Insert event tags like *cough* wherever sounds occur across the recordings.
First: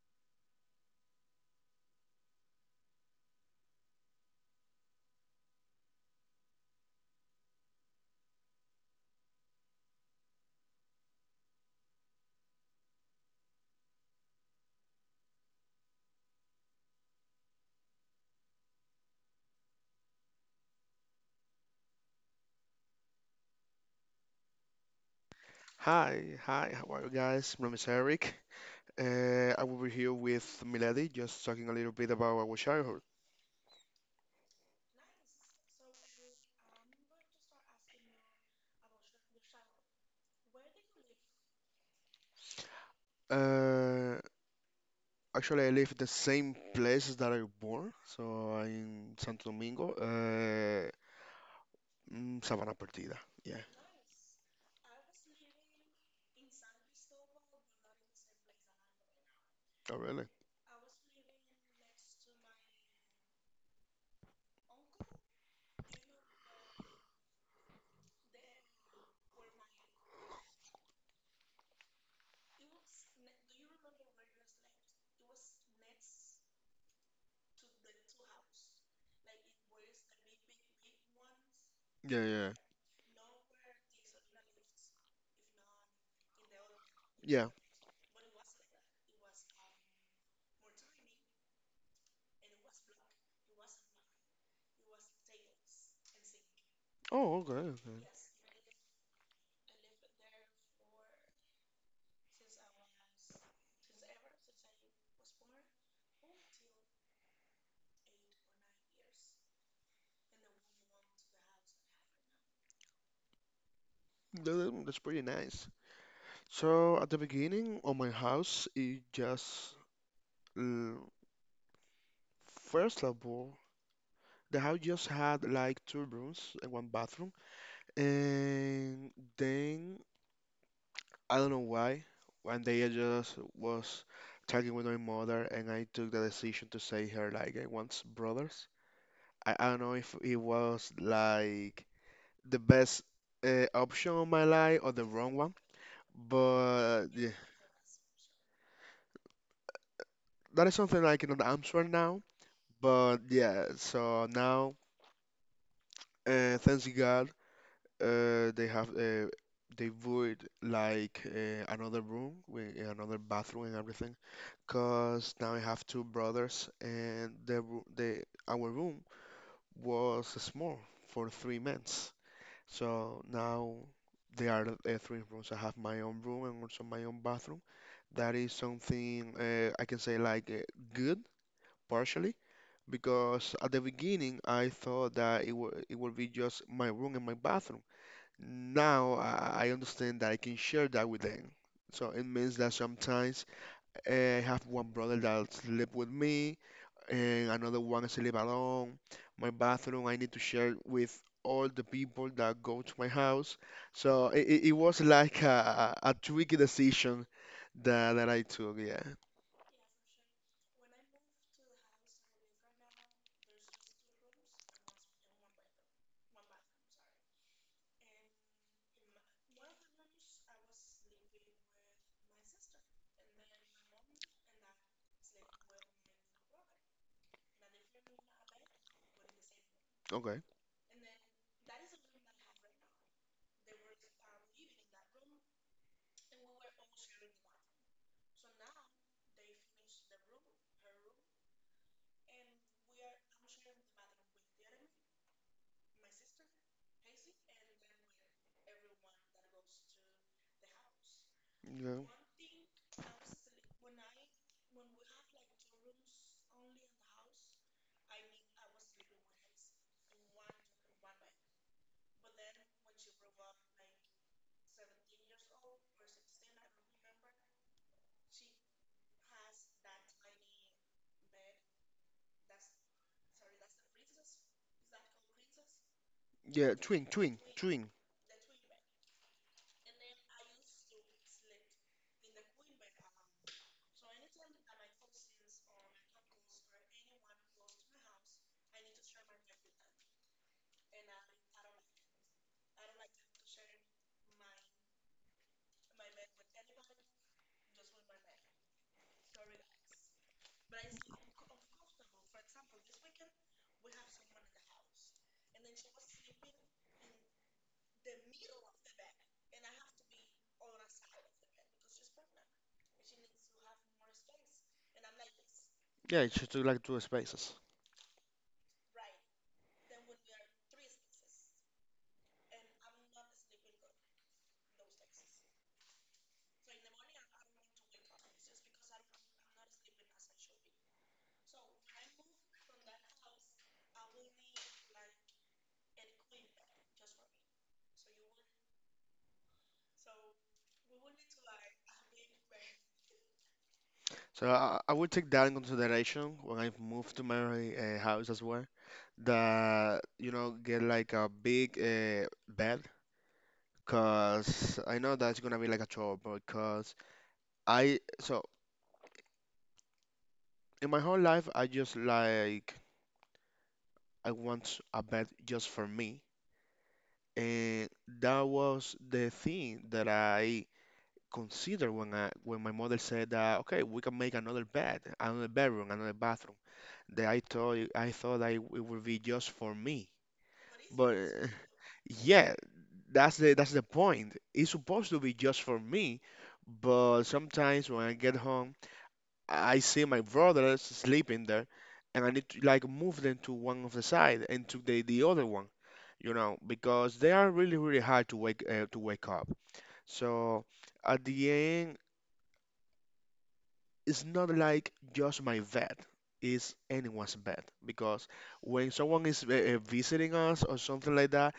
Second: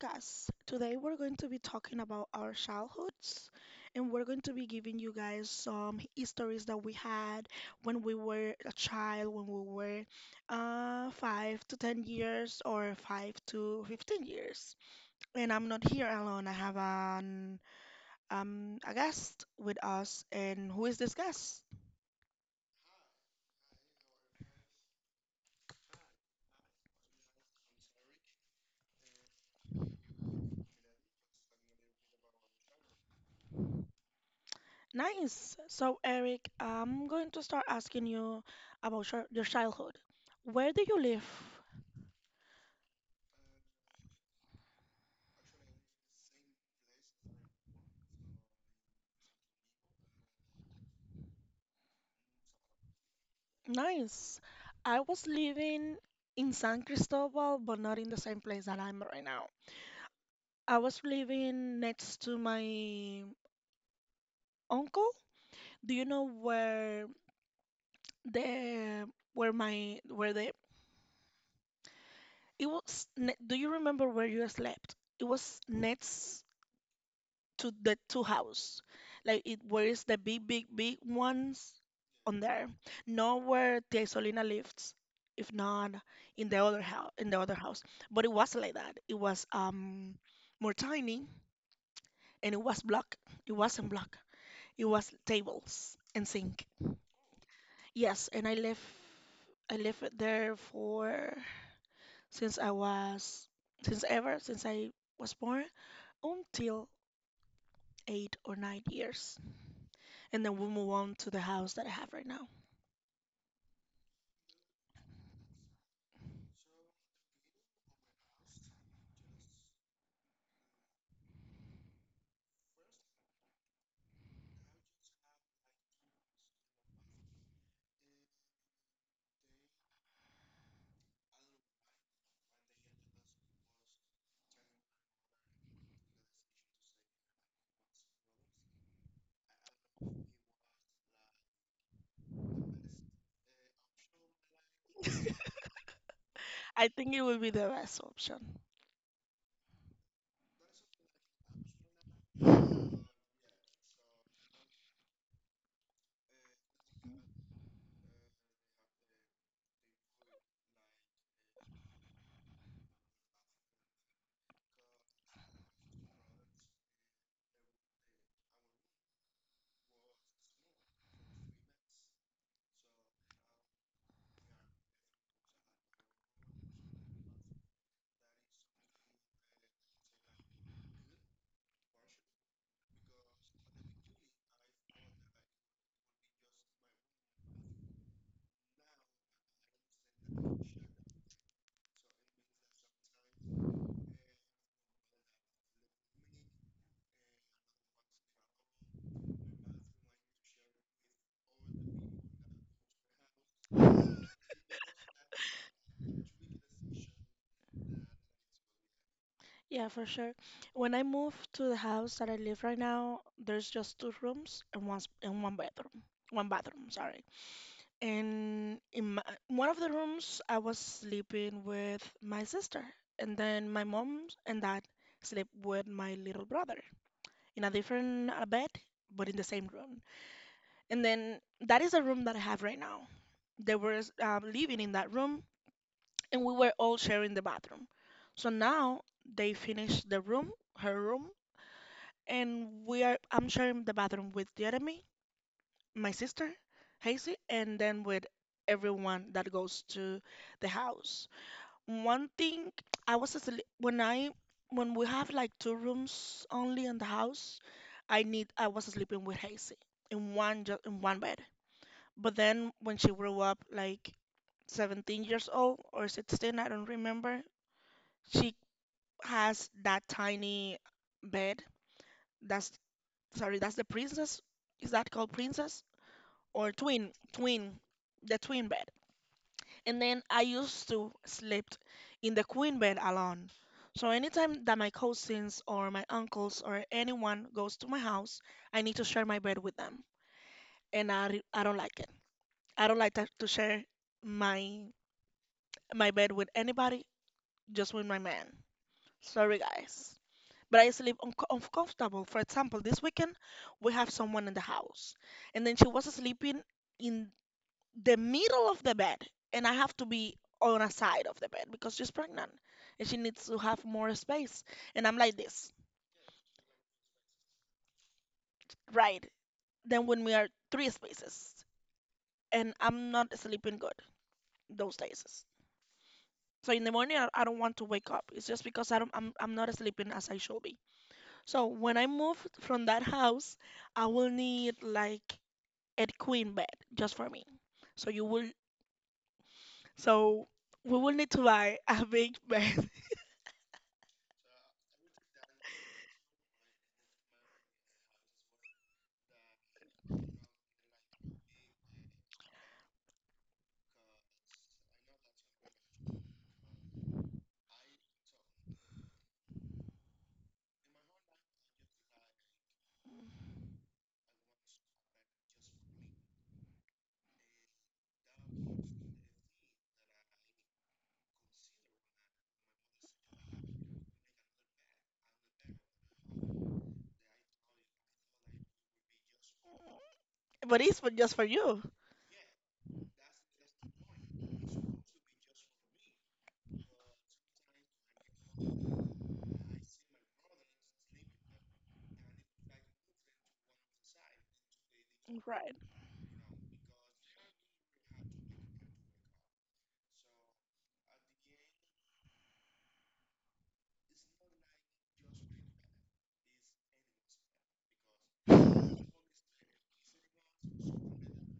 podcast. Today we're going to be talking about our childhoods, and we're going to be giving you guys some stories that we had when we were a child, when we were 5 to 10 years or 5 to 15 years. And I'm not here alone. I have an a guest with us. And who is this guest? Hi, hi, how are you guys? My name is Eric. I will be here with Milady, just talking a little bit about our childhood. Nice. So Eric, I'm going to start asking you about your childhood. Where do you live? Uh, actually, I live the same place that I born, so I'm in Santo Domingo, Sabana Perdida. Yeah. Nice. I was living in San Cristobal, but not in the same place that I'm right now. Oh, really? I was living next to my uncle. Do you know where the where my where the it was ne- do you remember where you slept? It was next to the two house. Like it wears the big, big, big ones Yeah, on yeah, there. Not where Tia Isolina lives, if not in the other house in the yeah. other house. But it wasn't like that. It was more tiny, and it was black. It wasn't black. It was tables and sink. Oh, okay, okay. Yes, and I left it there for since I was since ever since I was born until 8 or 9 years. And then we'll move on to the house that I have right now. That's pretty nice. So at the beginning of my house, it just uh, first of all, the house just had like two rooms and one bathroom. And then I don't know why. One day I just was talking with my mother, and I took the decision to say her like I want brothers. I don't know if it was like the best option of my life or the wrong one, I but think it yeah, would be the best option. that is something I cannot answer now. But yeah, so now, thanks to God, uh, they have uh, they would like another room with another bathroom and everything, because now I have two brothers, and the our room was small for 3 months. So now there are three rooms. I have my own room and also my own bathroom. That is something I can say like good, partially, because at the beginning I thought that it will be just my room and my bathroom. Now I understand that I can share that with them. So it means that sometimes I have one brother that sleep with me, and another one is El Balón. My bathroom I need to share with all the people that go to my house. So it was like a tricky decision that I took. Yeah. Yeah, for sure. When I moved to the house that I live right now, there's just two rooms and one bedroom. One bathroom, sorry. And one of the rooms, I was sleeping with my sister, and then my mom and dad sleep with my little brother in a different bed, but in the same room. Okay. And then that is the room that I have right now. They were living in that room, and we were all sharing the bathroom. So now they finished the room, her room, and we are I'm sharing the bathroom with Jeremy, my sister, Hazy, and then with everyone that goes to the house. Yeah. One thing, I was asleep when I when we have like two rooms only in the house. I was sleeping with Hazy in one just in one bed. But then when she grew up like 17 years old or 16, I don't remember, she has that tiny bed. That's sorry, that's the princess. Is that called princess or Yeah. Twin. twin? Twin. Twin, Twin. the twin bed. And then I used to sleep in the queen bed alone. So anytime that my cousins or my uncles or anyone goes to my house, I need to share my bed with them, and I don't like it. I don't like to share my my bed with anybody, just with my man. Sorry, guys. But I sleep uncomfortable. For example, this weekend we have someone in the house, and then she was sleeping in the middle of the bed, and I have to be on a side of the bed because she's pregnant and she needs to have more space. And I'm like this, Yeah. It's just like two spaces. right? Then when we are three spaces, and I'm not sleeping good those days. So in the morning, I don't want to wake up. It's just because I don't, I'm not sleeping as I should be. So when I move from that house, I will need like and queen bed just for me. So you will so we will need to buy a big bed. *laughs* So I will take that in consideration when I move to my house as well. That, get like a big bed, cause I know that's gonna be like a trouble. Cause I so in my whole life I want a bed just for me, and that was the thing that I considered when I when my mother said that okay we can make another bed, another bedroom, another bathroom, that I thought that it would be just for me, But it's for but just for you. yeah, that's the point. It's supposed to be just for me, but sometimes when I get home, I see my brothers sleeping there, and I need to like move them to one of the side and to the other one, Right. Because they are really really hard to wake up. So at the end, it's not like just my bed, it's anyone's bed, because when someone is visiting us or something like that,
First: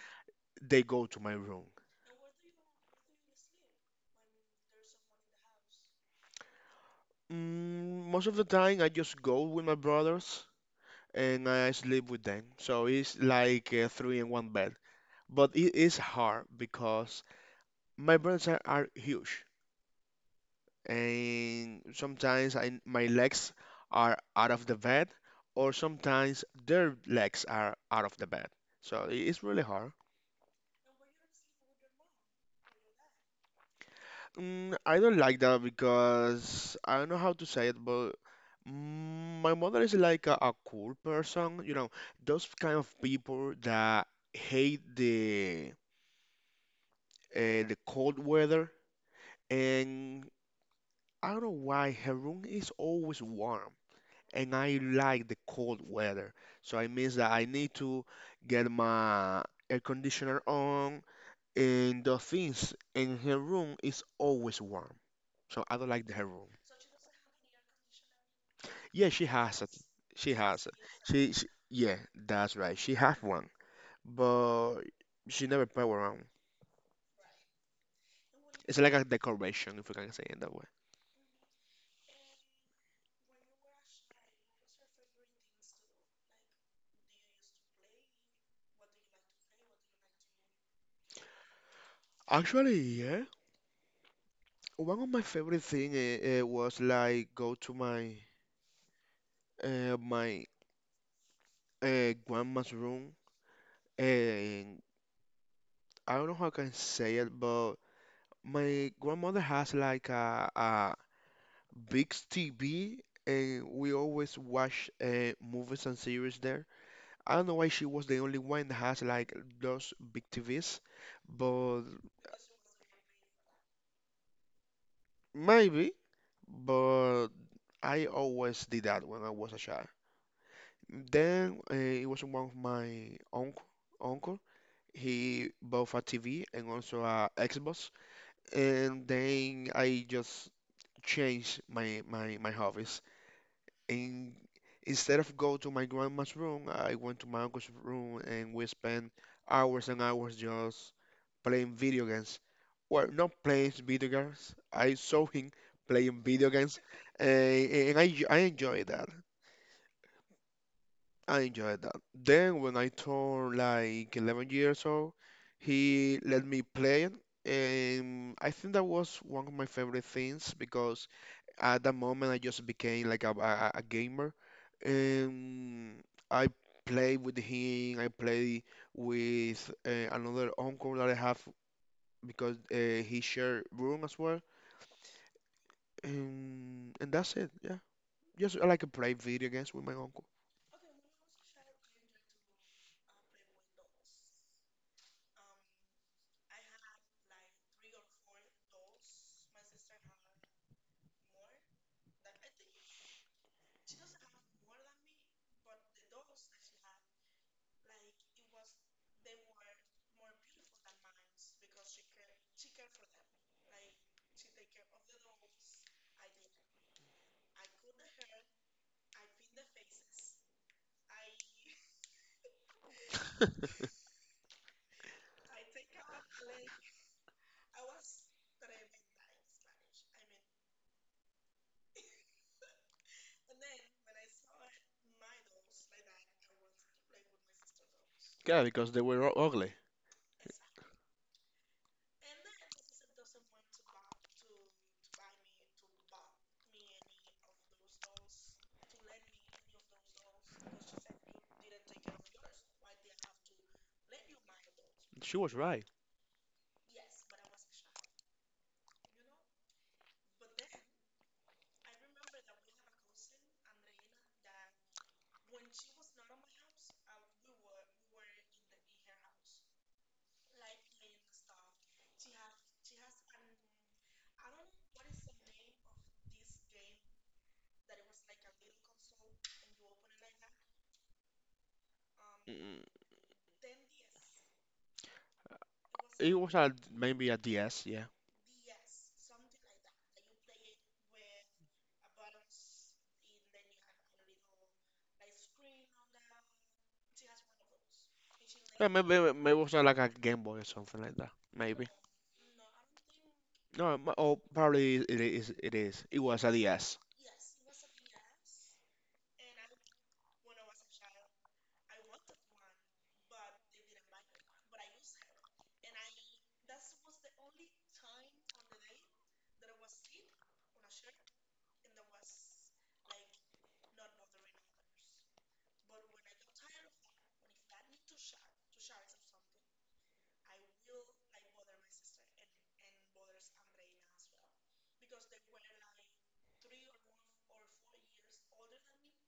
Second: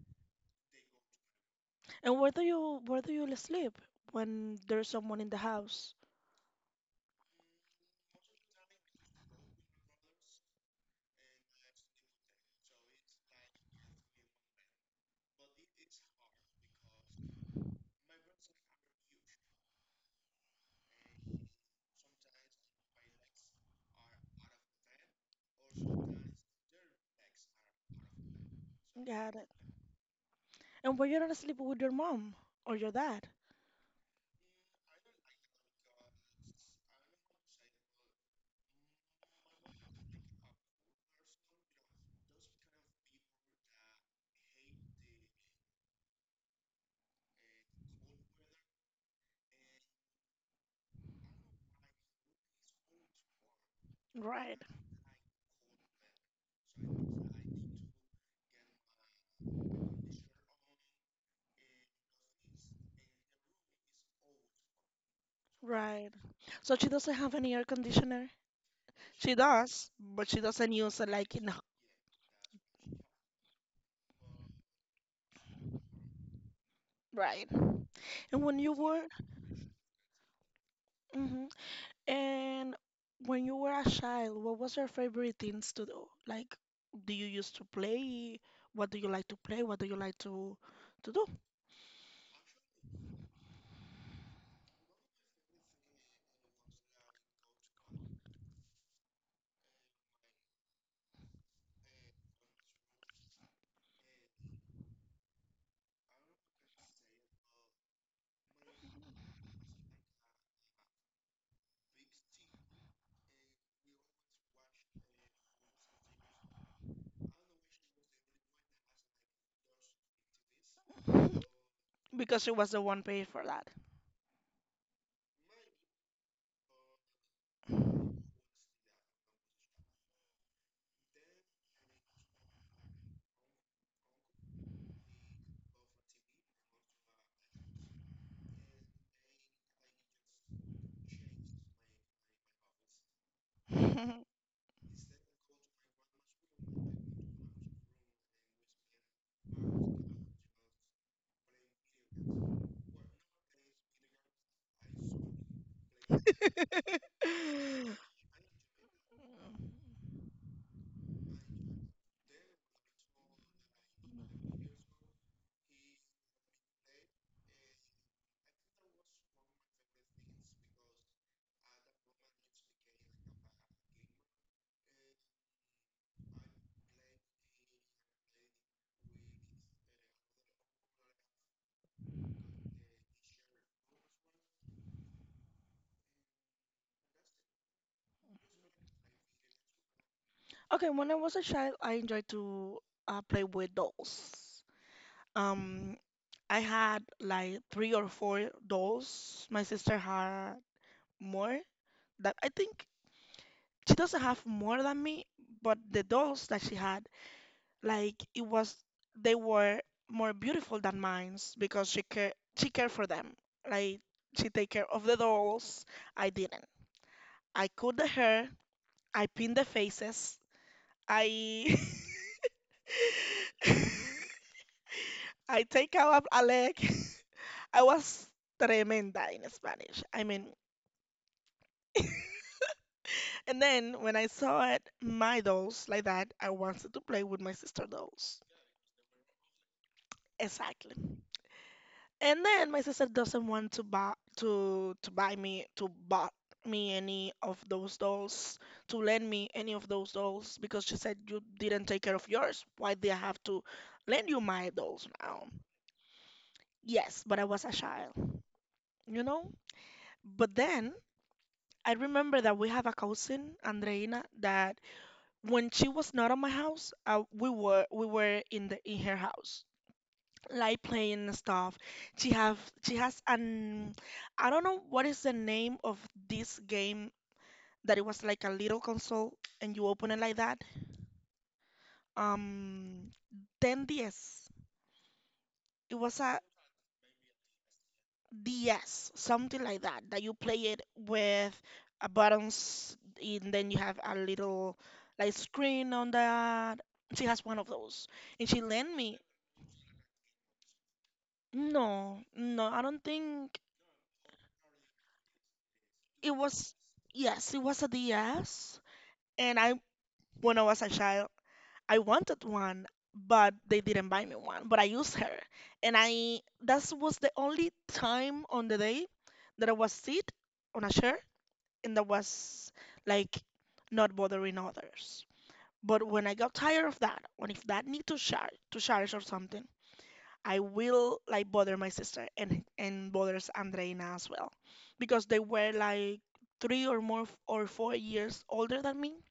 they go to my room. And where do you sleep when there's someone in the house? Most of the time, I just go with my brothers and I sleep with them. So it's like three in one bed. But it is hard because my brothers are huge, and sometimes my legs are out of the bed, or sometimes their legs are out of the bed. So it Got is it. really hard. And where you're gonna sleep with your mom or your dad? I don't like that because I don't know how to say it, but my mother is like a cool person, those kind of people that hate the the cold weather, and I don't know why her room is always warm. And Right. I like the cold weather. So it means that I need to get my air conditioner on and the things. And her room is always warm. So I don't like Right. her room. So she doesn't have any air conditioner? Yeah, she She has it. does, but She she has doesn't it. use it like She in. yeah, that's right. She has one, but she never power on. Right. And when you It's like were, a decoration, if we can say it that way. Mhm. And when you were a child, what was your favorite things to do? Like, do you used to play? What do you like to play? What do you like to do? Actually, yeah. One of my favorite thing was like go to my grandma's room, and I don't know how I can say it, but my grandmother has like a big TV, and we always watch movies and series there. I don't know why she was the only one that has like those big TVs, but Because she was the one paid for that. maybe. But I always did that when I was a child. Then it was one of my uncle. Uncle, he bought a TV and also a Xbox, and then I just change my hobbies. And *laughs* instead of go to my grandma's room, I went to my uncle's room, and we spent hours and hours just playing video games. Well, not playing video games. I saw him playing video games, and I enjoyed that. I enjoyed that. Then when I turned like 11 years old, he let me play it, and I think that was one of my favorite things because at that moment I just became like a gamer, and I I play with another uncle that I have, because he shared room as well, and that's it, yeah. Just I like to play video games with my uncle. Okay, when I was a child, I enjoyed to play with dolls. Um, I had like three or four dolls. My sister had more. That I think she doesn't have more than me, but the dolls that she had, like it was, they were more beautiful than mine's because she cared for them. Like she take care of the dolls. I didn't. I cut the hair. I pin the faces. I. *laughs* *laughs* I take out a leg. *laughs* I was tremenda in Spanish. I mean, and then when I saw it, my dolls like that, I wanted to play with my sister dolls. Yeah, because they were ugly. Exactly. And then my sister doesn't want to buy me to bought me any of those dolls, to lend me any of those dolls because she said you didn't take care of yours. Why do I have to lend you my dolls She now? was right. Yes, but I was a child, you know? But then I remember that we have a cousin, Andreina, that when she was not at my house, we were in the in her house, like playing and stuff. She have she has an I don't know what is the name of this game, that it was like a little console and you open it like that. Mm, Um, 10DS. It was it a was a maybe a DS, yeah, DS, something like that, that you play it with a buttons, and then you have a little like screen on that. She has one of those. And she yeah, lent me. maybe it was like a Game Boy or something like that, maybe. No, no, I don't think No, oh, probably it is. It is. It it was a, was. yes. Yes, it was a DS. And I when I was a child, I wanted one, but they didn't buy me one. But I used her, and I that was the only time on the day that I was sit on a chair, and that was like not bothering others. But when I got tired of that, when if that need to charge or something, I will like bother my sister, and bothers Andreina as well, because they were like three or more f- or 4 years older than me,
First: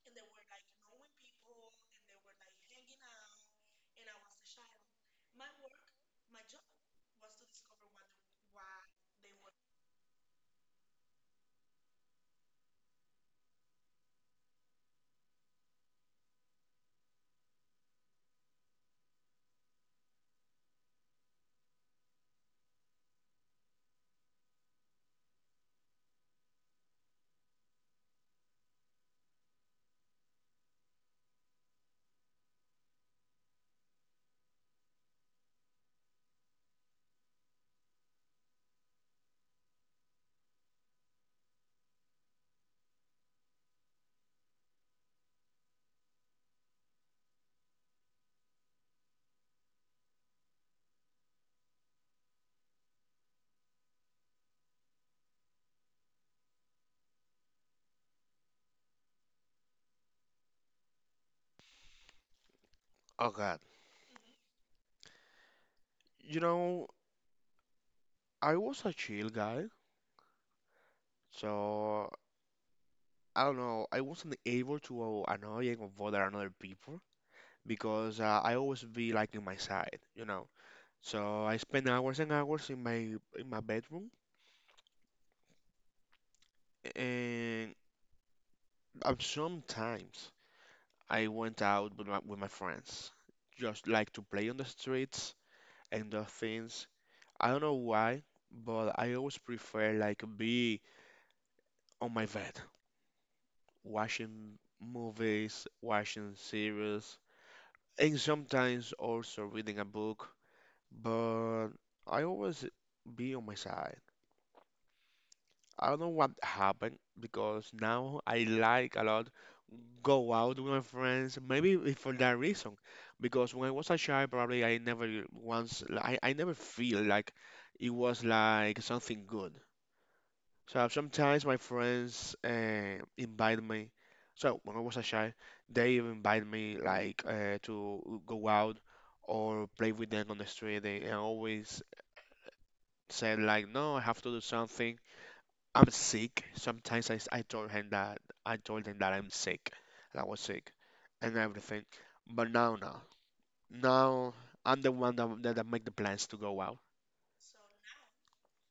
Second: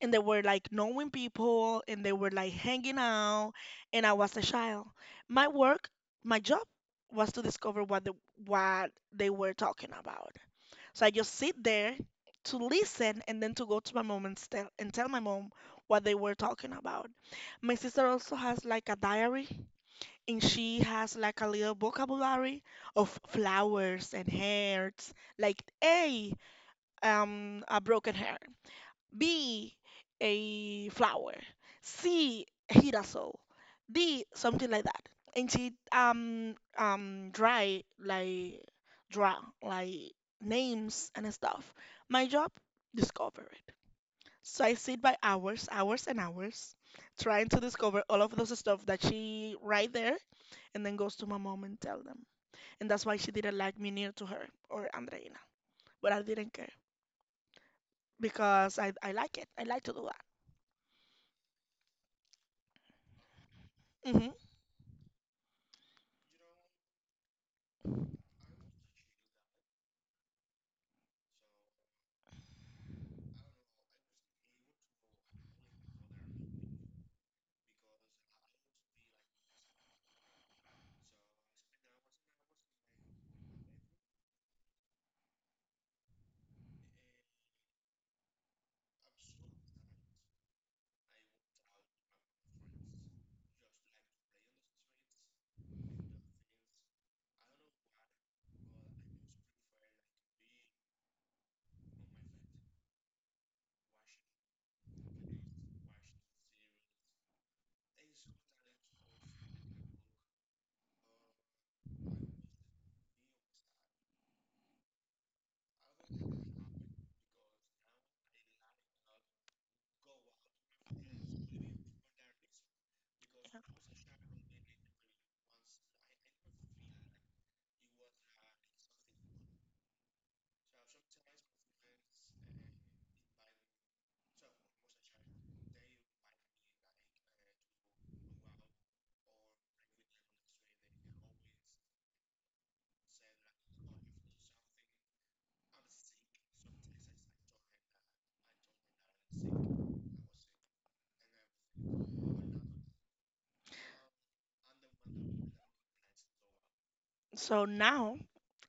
and they were like knowing people, and they were like hanging out, and I was a child. My work, my job was to discover what they were talking about. So I just sit there to listen and then to go to my mom and tell my mom what they were talking about. My sister also has like a diary, and she has like a little vocabulary of flowers and hearts, like hey, a broken hair, B, a flower. C, a girasol. D, something like that. And she dry like draw like names and stuff. My job, discover it. So I sit by hours, hours and hours, trying to discover all of those stuff that she right there, and then goes to my mom and tell them. And that's why she didn't like me near to her or Andreina. But I didn't care because I like it. I like to do that. Oh God. Hmm. You know, I was a chill guy, so I don't know. I wasn't able to annoy and bother another people, because I always be like in my side. So I spend hours and hours in my bedroom, and sometimes I went out with my friends, just like to play on the streets and do things. I don't know why, but I always prefer like be on my bed, watching movies, watching series, and sometimes also reading a book. But I always be on my side. I don't know what happened because now I like a lot go out with my friends. Maybe it for that reason, because when I was a child, probably I never once I never feel like it was like something good. So sometimes my friends invite me. So when I was a child, they invite me like to go out or play with them on the street. They I always said like, no, I have to do something. I'm sick. Sometimes I told them that I'm sick, that I was sick, and everything. But now I'm the one that that make the plans to go out. So now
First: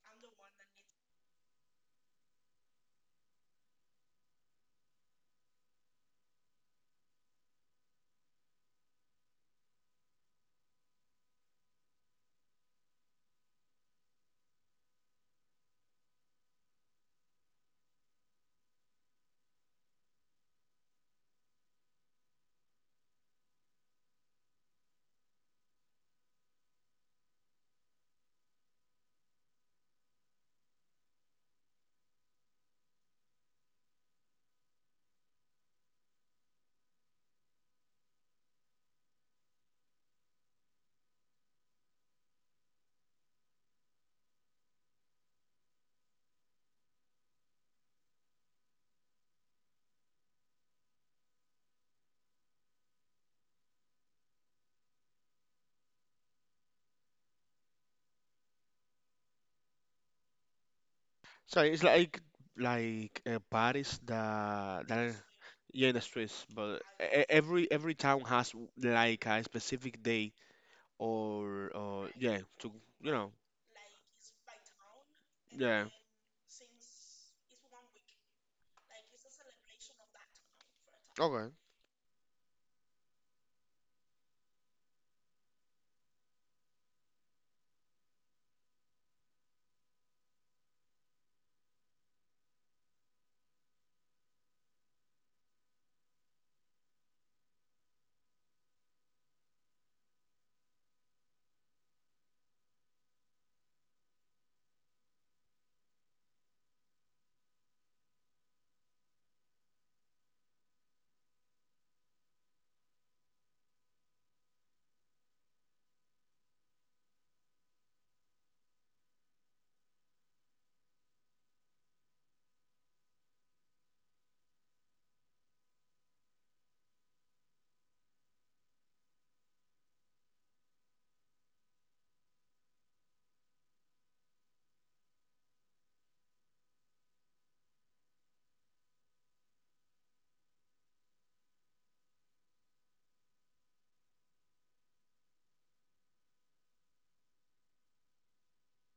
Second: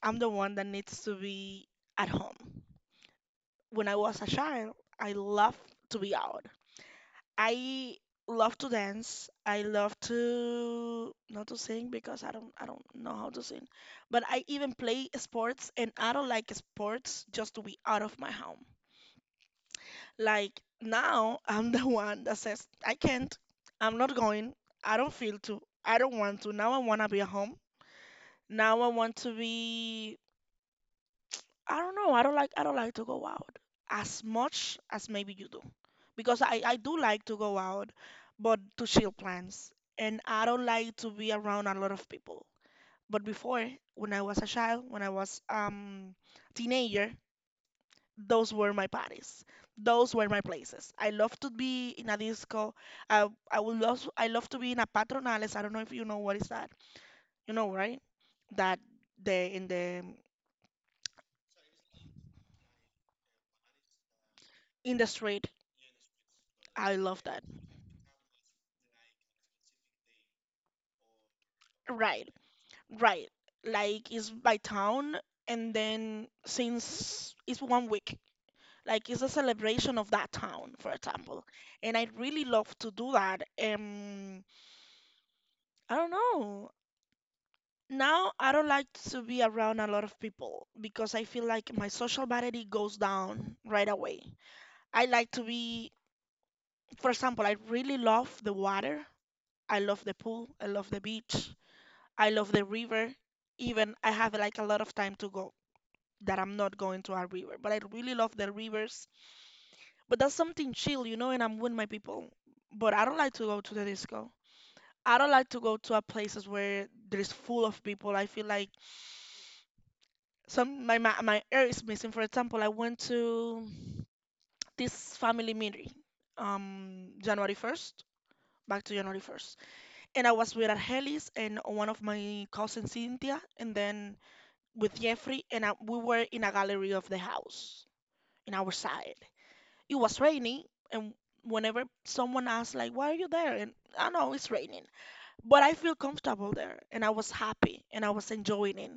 I'm the one that needs to be at home. When I was a child, I loved to be out. I love to dance. I love to not to sing because I don't know how to sing. But I even play sports, and I don't like sports, just to be out of my home. Like now, I'm *laughs* the one that says, "I can't, I'm not going, I don't feel to, I don't want to." Now I want to be at home. Now I want to be, I don't know, I don't like to go out as much as maybe you do. Because I do like to go out, but to chill plans. And I don't like to be around a lot of people. But before, when I was a child, when I was teenager, those were my parties. Those were my places. I love to be in a disco. I love to be in a patronales. I don't know if you know what is that. You know, right? That the in the So it's like like Paris, the, in the the street. yeah, the streets, but I e- love e- that. every every town has like a specific day or Right, yeah to you right. know Like it's by town, and yeah. then since it's one week, like it's a celebration of that town, for example. Okay. And I really love to do that. I don't know. Now I don't like to be around a lot of people because I feel like my social battery goes down right away. I like to be, for example, I really love the water. I love the pool. I love the beach. I love the river. Even I have like a lot of time to go that I'm not going to a river, but I really love the rivers. But that's something chill, and I'm with my people. But I don't like to go to the disco. I don't like to go to a places where there's full of people. I feel like some my, my my air is missing. For example, I went to this family meeting January 1st, back to January 1st, and I was with Argelis and one of my cousins Cynthia, and then with Jeffrey, and I, we were in a gallery of the house in our side. It was raining, and whenever someone asks like, "Why are you there?" And I know it's raining, but I feel comfortable there and I was happy and I was enjoying it.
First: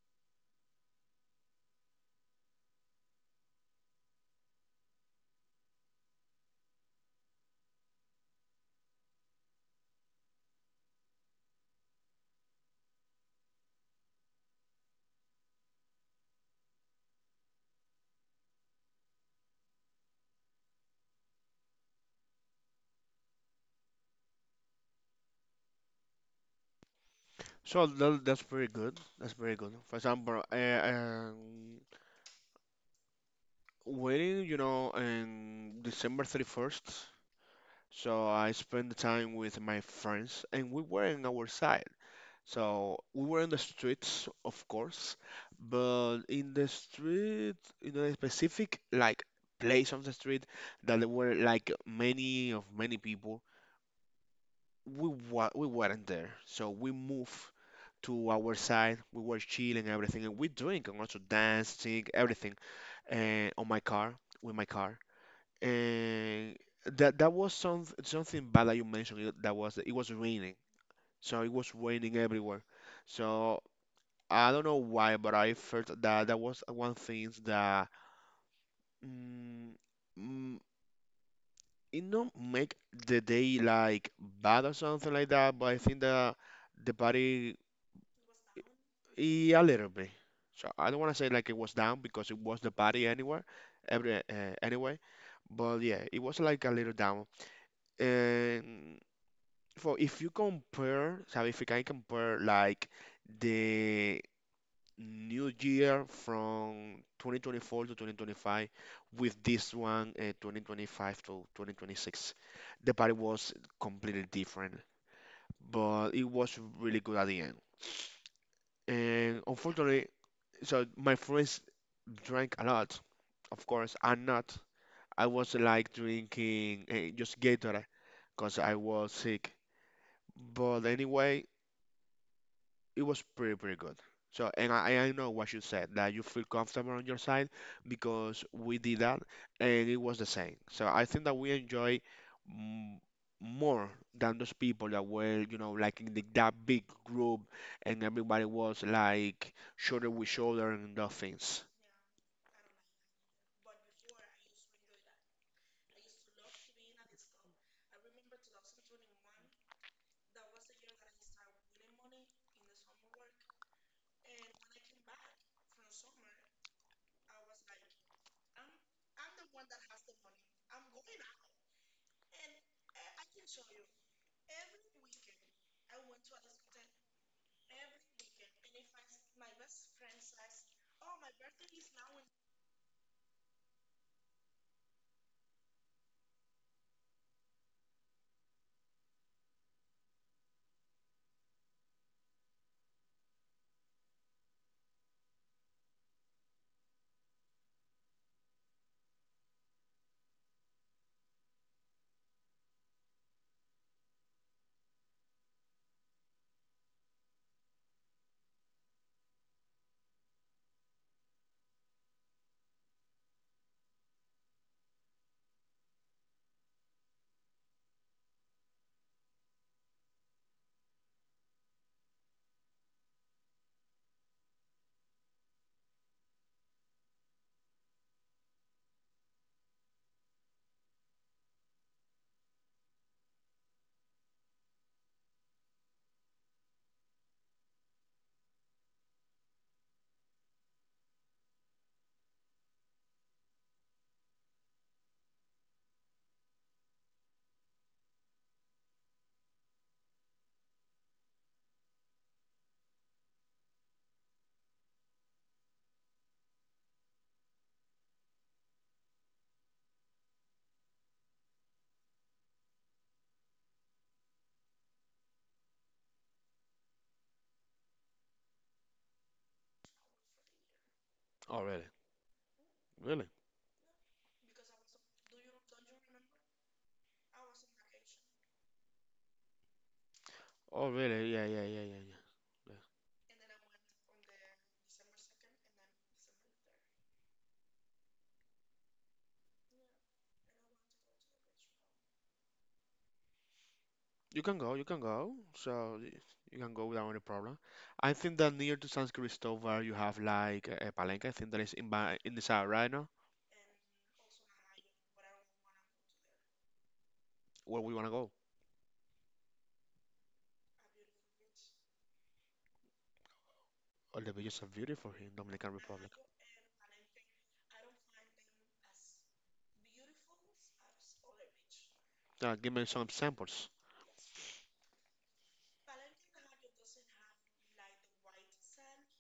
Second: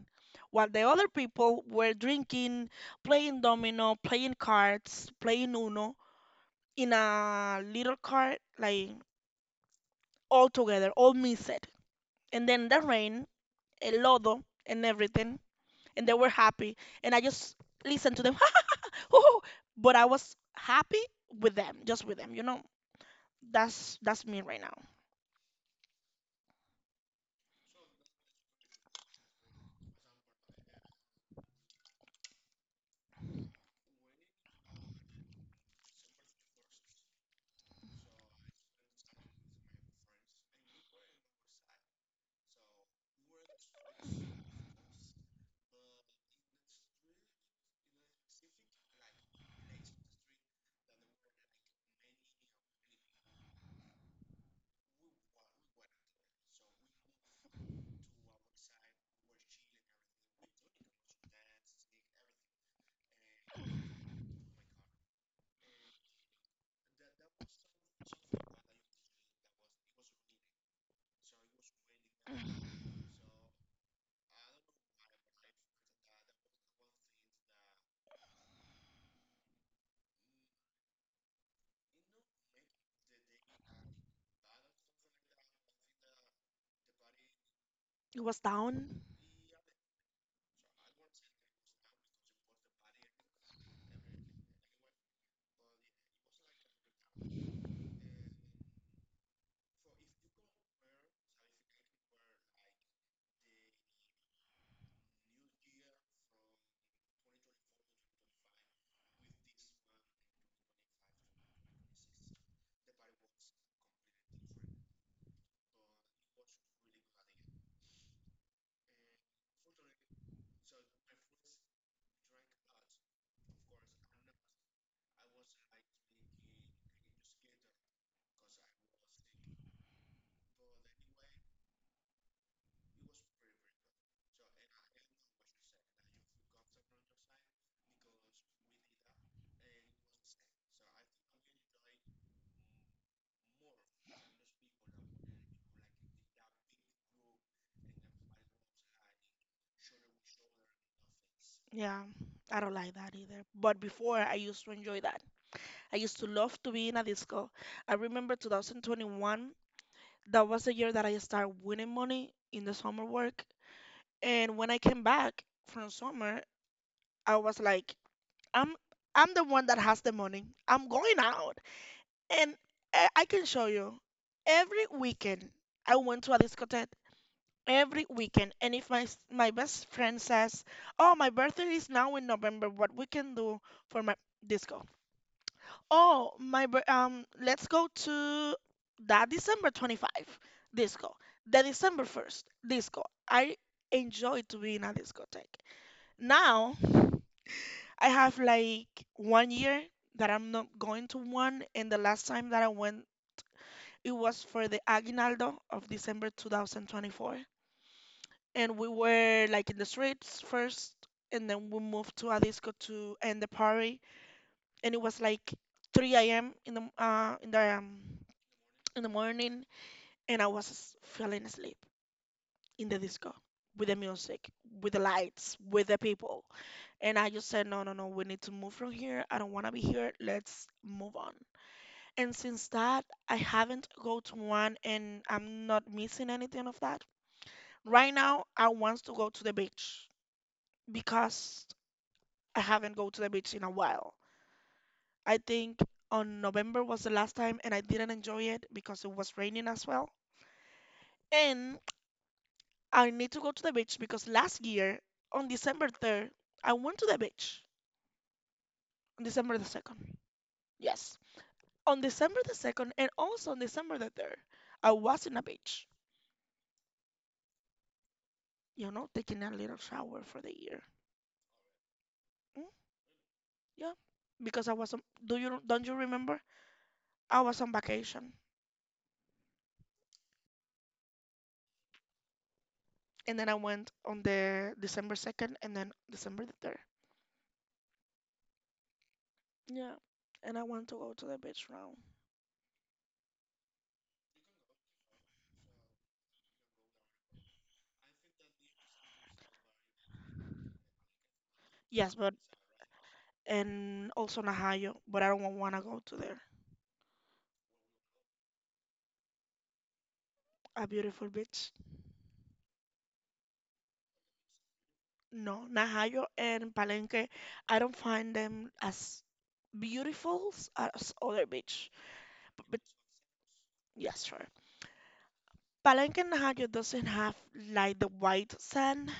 While the other people were drinking, playing domino, playing cards, playing Uno in a little cart, like all together, all mixed. And then the rain, el lodo, and everything. And they were happy. And I just listened to them. *laughs* Hoo, hoo. But I was happy with them, just with them, That's me right now. So that's very good. That's very good. For example, wedding, on December 31st. So I spent the time with my friends and we were in our side. So we were in the streets, of course, but in the street, in a specific like place of the street that there were like many people. We weren't there. So we moved to our side. We were chilling, everything, and we drink and also dance, sing, everything, on my car with my car. And that was something bad that you mentioned. That was It was raining, so it was raining everywhere. So I don't know why, but I felt that that was one thing that mm, mm, it don't make the day like bad or something like that, but I think that the party It was down. A little bit. So I don't want to say like it was down because it was the party anywhere, every anyway, but yeah, it was like a little down. And for if you compare, so if you can compare like the new year from 2024 to 2025 with this one 2025 to 2026, the party was completely different, but it was really good at the end. And unfortunately, so my friends drank a lot. Of course, I'm not, I was like drinking just gatorade because I was sick, but anyway, it was pretty good. So and I know what you said, that you feel comfortable on your side because we did that and it was the same. So I think that we enjoy m more than those people that were like in that big group, and everybody was like shoulder with shoulder and those things. Yeah, I don't like that either. But before, I used to enjoy that. I used to love to be in a disco. I remember 2021, that was the year that I started winning money in the summer work. And when I came back from summer, I was like, I'm I'm the one that has the money. I'm going out. And I can show you. Every weekend, I went to a discotheque every weekend. And if my best friend says, "Oh, my birthday is now in November. What we can do for my disco? Oh, let's go to that December 25th disco. The December 1st disco." I enjoy to be in a discotheque. Now I have like 1 year that I'm not going to one, and the last time that I went, it was for the Aguinaldo of December 2024. And we were like in the streets first and then we moved to a disco to end the party, and it was like 3 a.m. in the in the in the morning, and I was falling asleep in the disco with the music, with the lights, with the people. And I just said, no, no, no, we need to move from here. I don't want to be here. Let's move on. And since that, I haven't go to one and I'm not missing anything of that. Right now, I want to go to the beach because I haven't go to the beach in a while. I think on November was the last time and I didn't enjoy it because it was raining as well. And I need to go to the beach because last year on December 3rd, I went to the beach on December the 2nd. Yes. On December the 2nd and also on December the 3rd, I was in a beach, you know, taking a little shower for the year. Oh, really? Mm, Really? yeah. Because I was on, do you don't you remember? I was on vacation Oh, really? Yeah, yeah, yeah, yeah, yeah. and then I went on the December 2nd and then December the 3rd. Yeah. And I want to go to the beach now. You can go, you can go. So you can go without any problem. I think that near to San Cristobal you have like a Palenque. I think that is Yes, in but the south right now. and also Najayo, but I don't want to go to there. Where we wanna go? A beautiful beach. All the beaches are beautiful here in No, Dominican Republic. Najayo and Palenque, I don't find them as as other beach. Give But me some samples. yes, sure. Palenque and Najayo doesn't have like the white sand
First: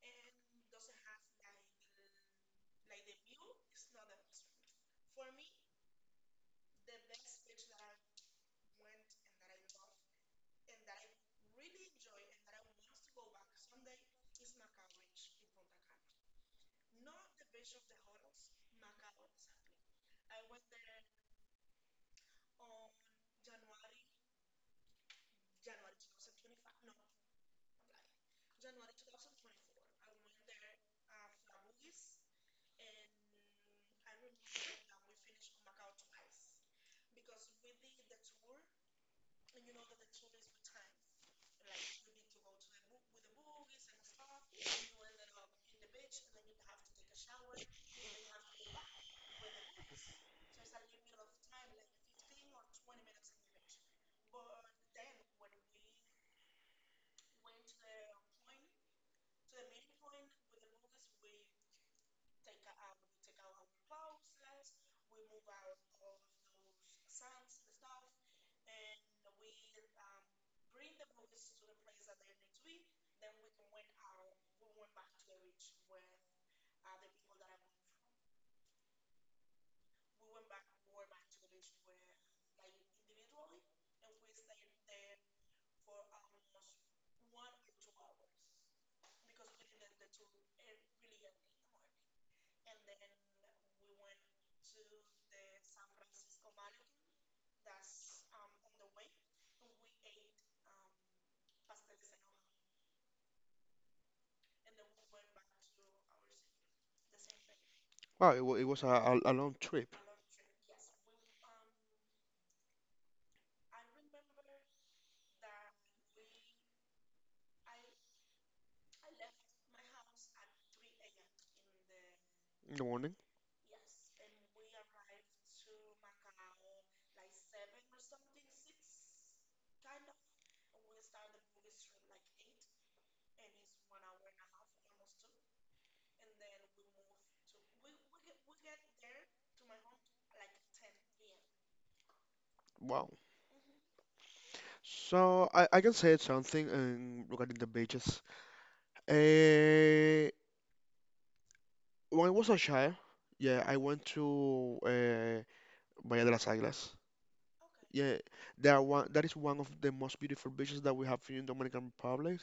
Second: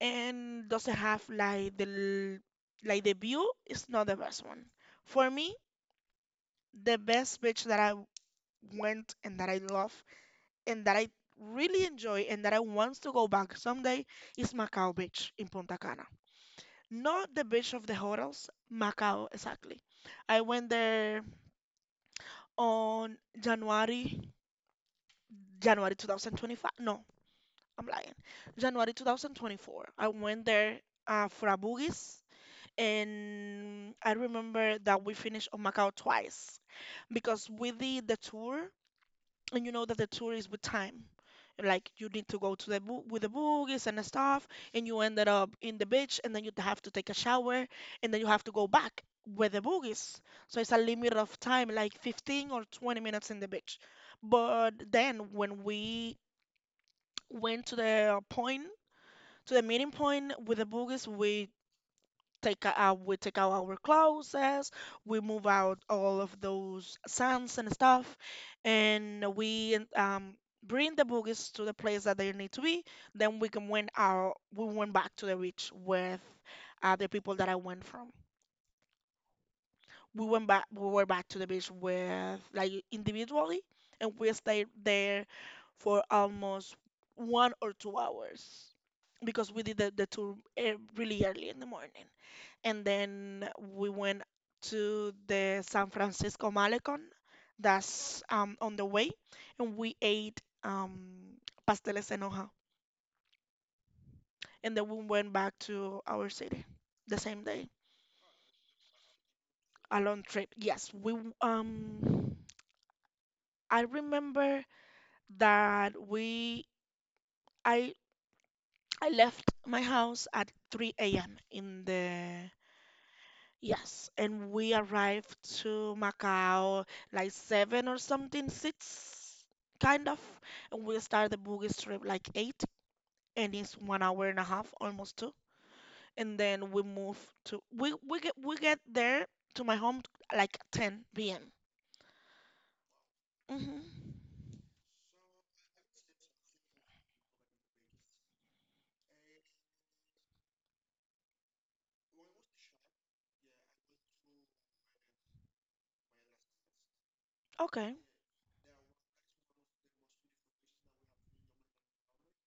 and doesn't have like l- like the view is not the best one. For me, the best beach that I went and that I love and that I really enjoy and that I want to go back someday is Macau Beach in Punta Cana. Not the beach of the hotels, Macau exactly. I went there on January, January 2025. No, I'm lying. January 2024. I went there for a boogies, and I remember that we finished on Macau twice because we did the tour, and you know that the tour is with time. Like you need to go to with the boogies and stuff, and you ended up in the beach, and then you have to take a shower, and then you have to go back with the boogies. So it's a limit of time, like 15 or 20 minutes in the beach. But then when we went to the point, to the meeting point with the boogies, we take out our clothes, we move out all of those sands and stuff, and we bring the boogies to the place that they need to be. Then we went back to the beach with the people that I went from. We were back to the beach with like individually, and we stayed there for almost 1 or 2 hours because we did the tour really early in the morning, and then we went to the San Francisco Malecon that's on the way, and we ate pasteles en hoja, and then we went back to our city the same day. Wow, it was a long A trip long trip. Yes, we um I remember that we I I left my house at 3 a.m. in the in the morning. Yes, and we arrived to Macau like seven or something, six kind of, and we start the boogie trip like eight, and it's 1 hour and a half, almost two. And then we move to we get there to my home like 10 p.m. Wow. Hmm. So I can say something regarding the beaches. Uh, when I was a child, yeah, I went to Bahía de las Águilas. Okay, Yeah, that one, that is one of the most beautiful beaches that we have here in Dominican Republic,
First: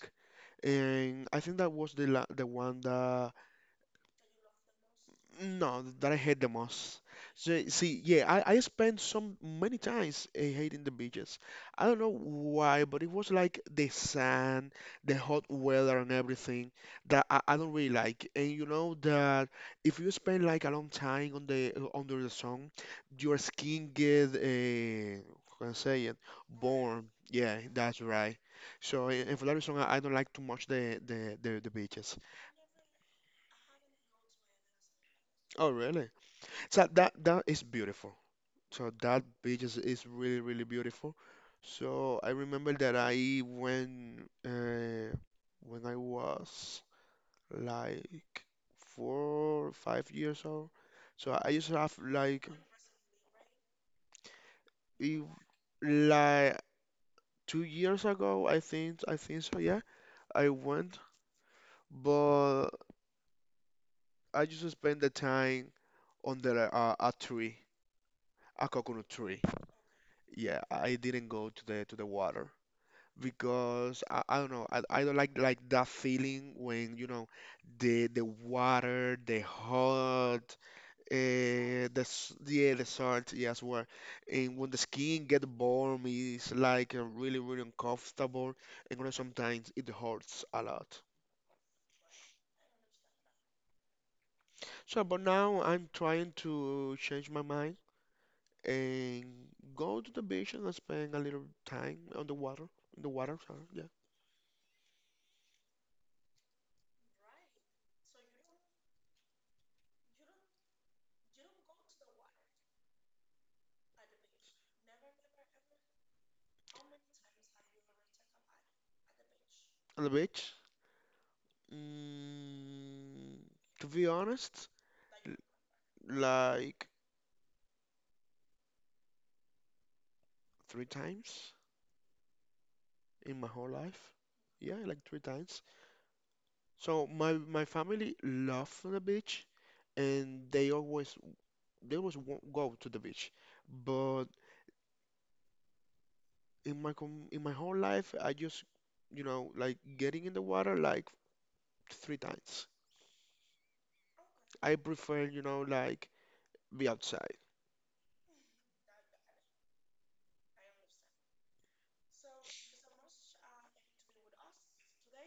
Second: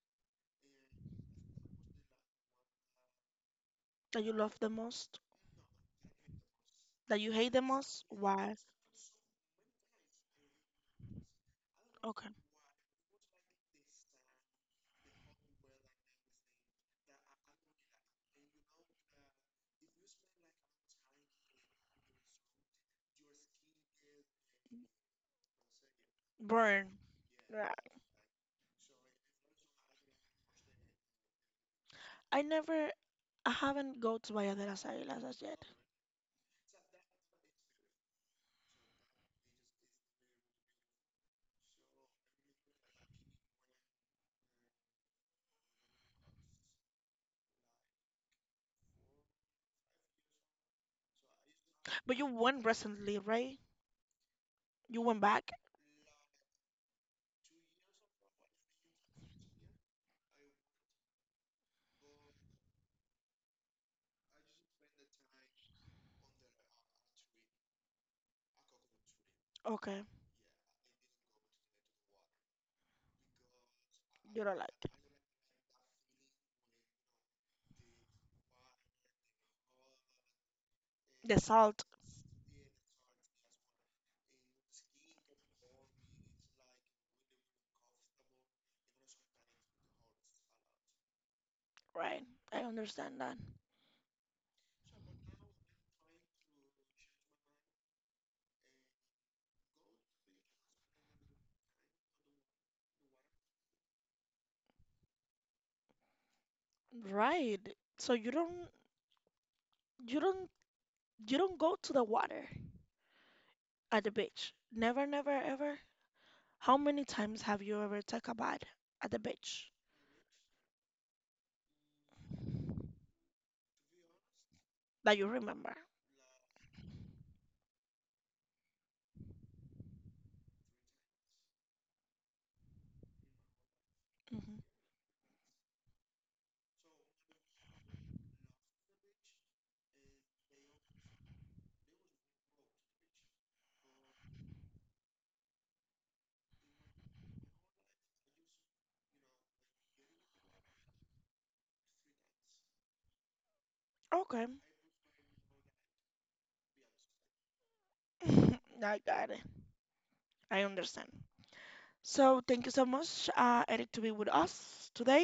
and I think that was the one that, that you love the most, no, that I hate the most. that you hate the So, see, most, yeah, I, why? I spent some many times hating the beaches. I don't know Okay, why, but it was like the sand, the hot weather, and everything that I don't really like. And you know that if you spend like a long time on the under the sun, your skin get how can I say it, burn. born. Yeah, Right. that's right. So, and for that reason, I don't like too much the beaches. I never, I haven't go to Bahía de las Águilas as yet, Oh, really? So that is beautiful. So that beach is really, really beautiful. So I remember that I went when I was like 4 or 5 years old. So I used to have but you like, went recently, right? You if, went back? like 2 years ago, I think so. Yeah, I went, but I used to spend the time under a tree, a coconut tree. Okay. Yeah, I didn't go to the water, because I You don't don't know, I, like I don't like that feeling when you know the water, the hot the salt, the yeah, the salt, yes, well. And when the skin get warm, it's like really really uncomfortable, and sometimes it hurts a lot. right? I understand that. So but now I'm trying to change my mind and go to the beach and spend a little time on the water, in the water, sorry, yeah. Right. So you don't you don't go to the water at the beach. Never, never, ever. How many times have you ever take a bath at the beach On the beach. Mm, to be honest, that you l- remember? like three times in my whole life. Hmm. Yeah, like three times. So my family love the beach, and go to the beach. But in my whole life, I just like getting in the water like three times. Okay. I prefer like be outside. *laughs* I got it. I understand. So thank you so much, Eric, to be with us today.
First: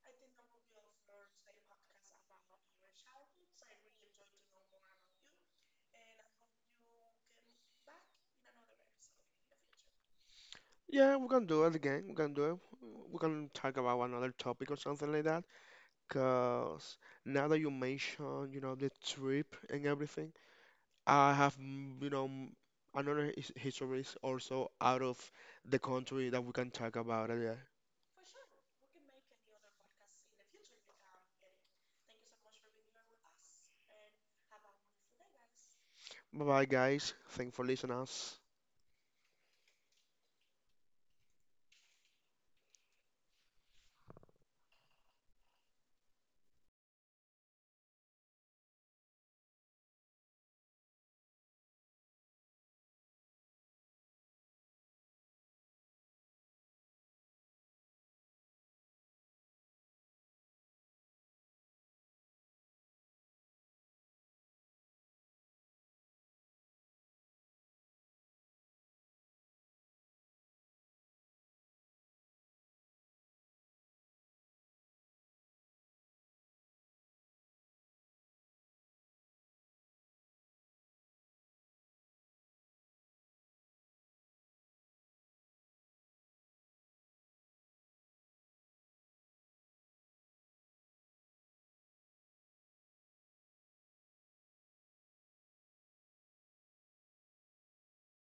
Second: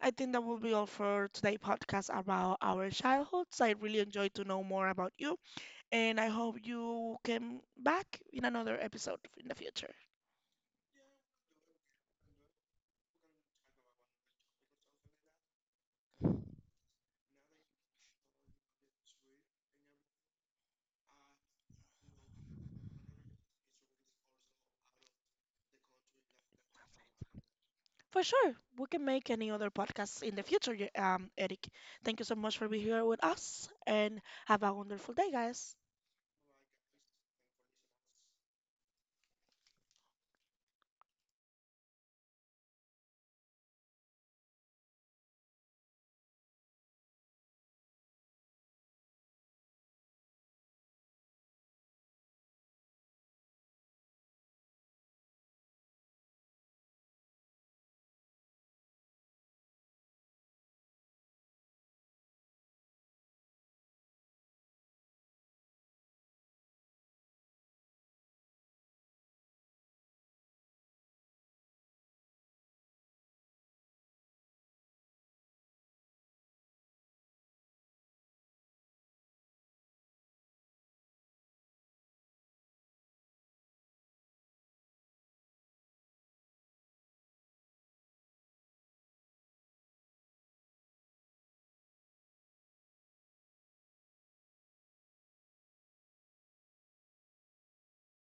I think that will be all for today' podcast about our childhoods. I really enjoyed to know more about you, and I hope you come back in another episode in the future. Yeah, we can do it again. We can do it. We can talk about another topic or something like that. Because now that you mention, the trip and everything, I have, another histories also out of the country that we can talk about it. For sure, we can make any other podcasts in the future, Eric. Thank you so much for being here with us, and have a wonderful day, guys. Bye bye, guys. Thanks for listening us.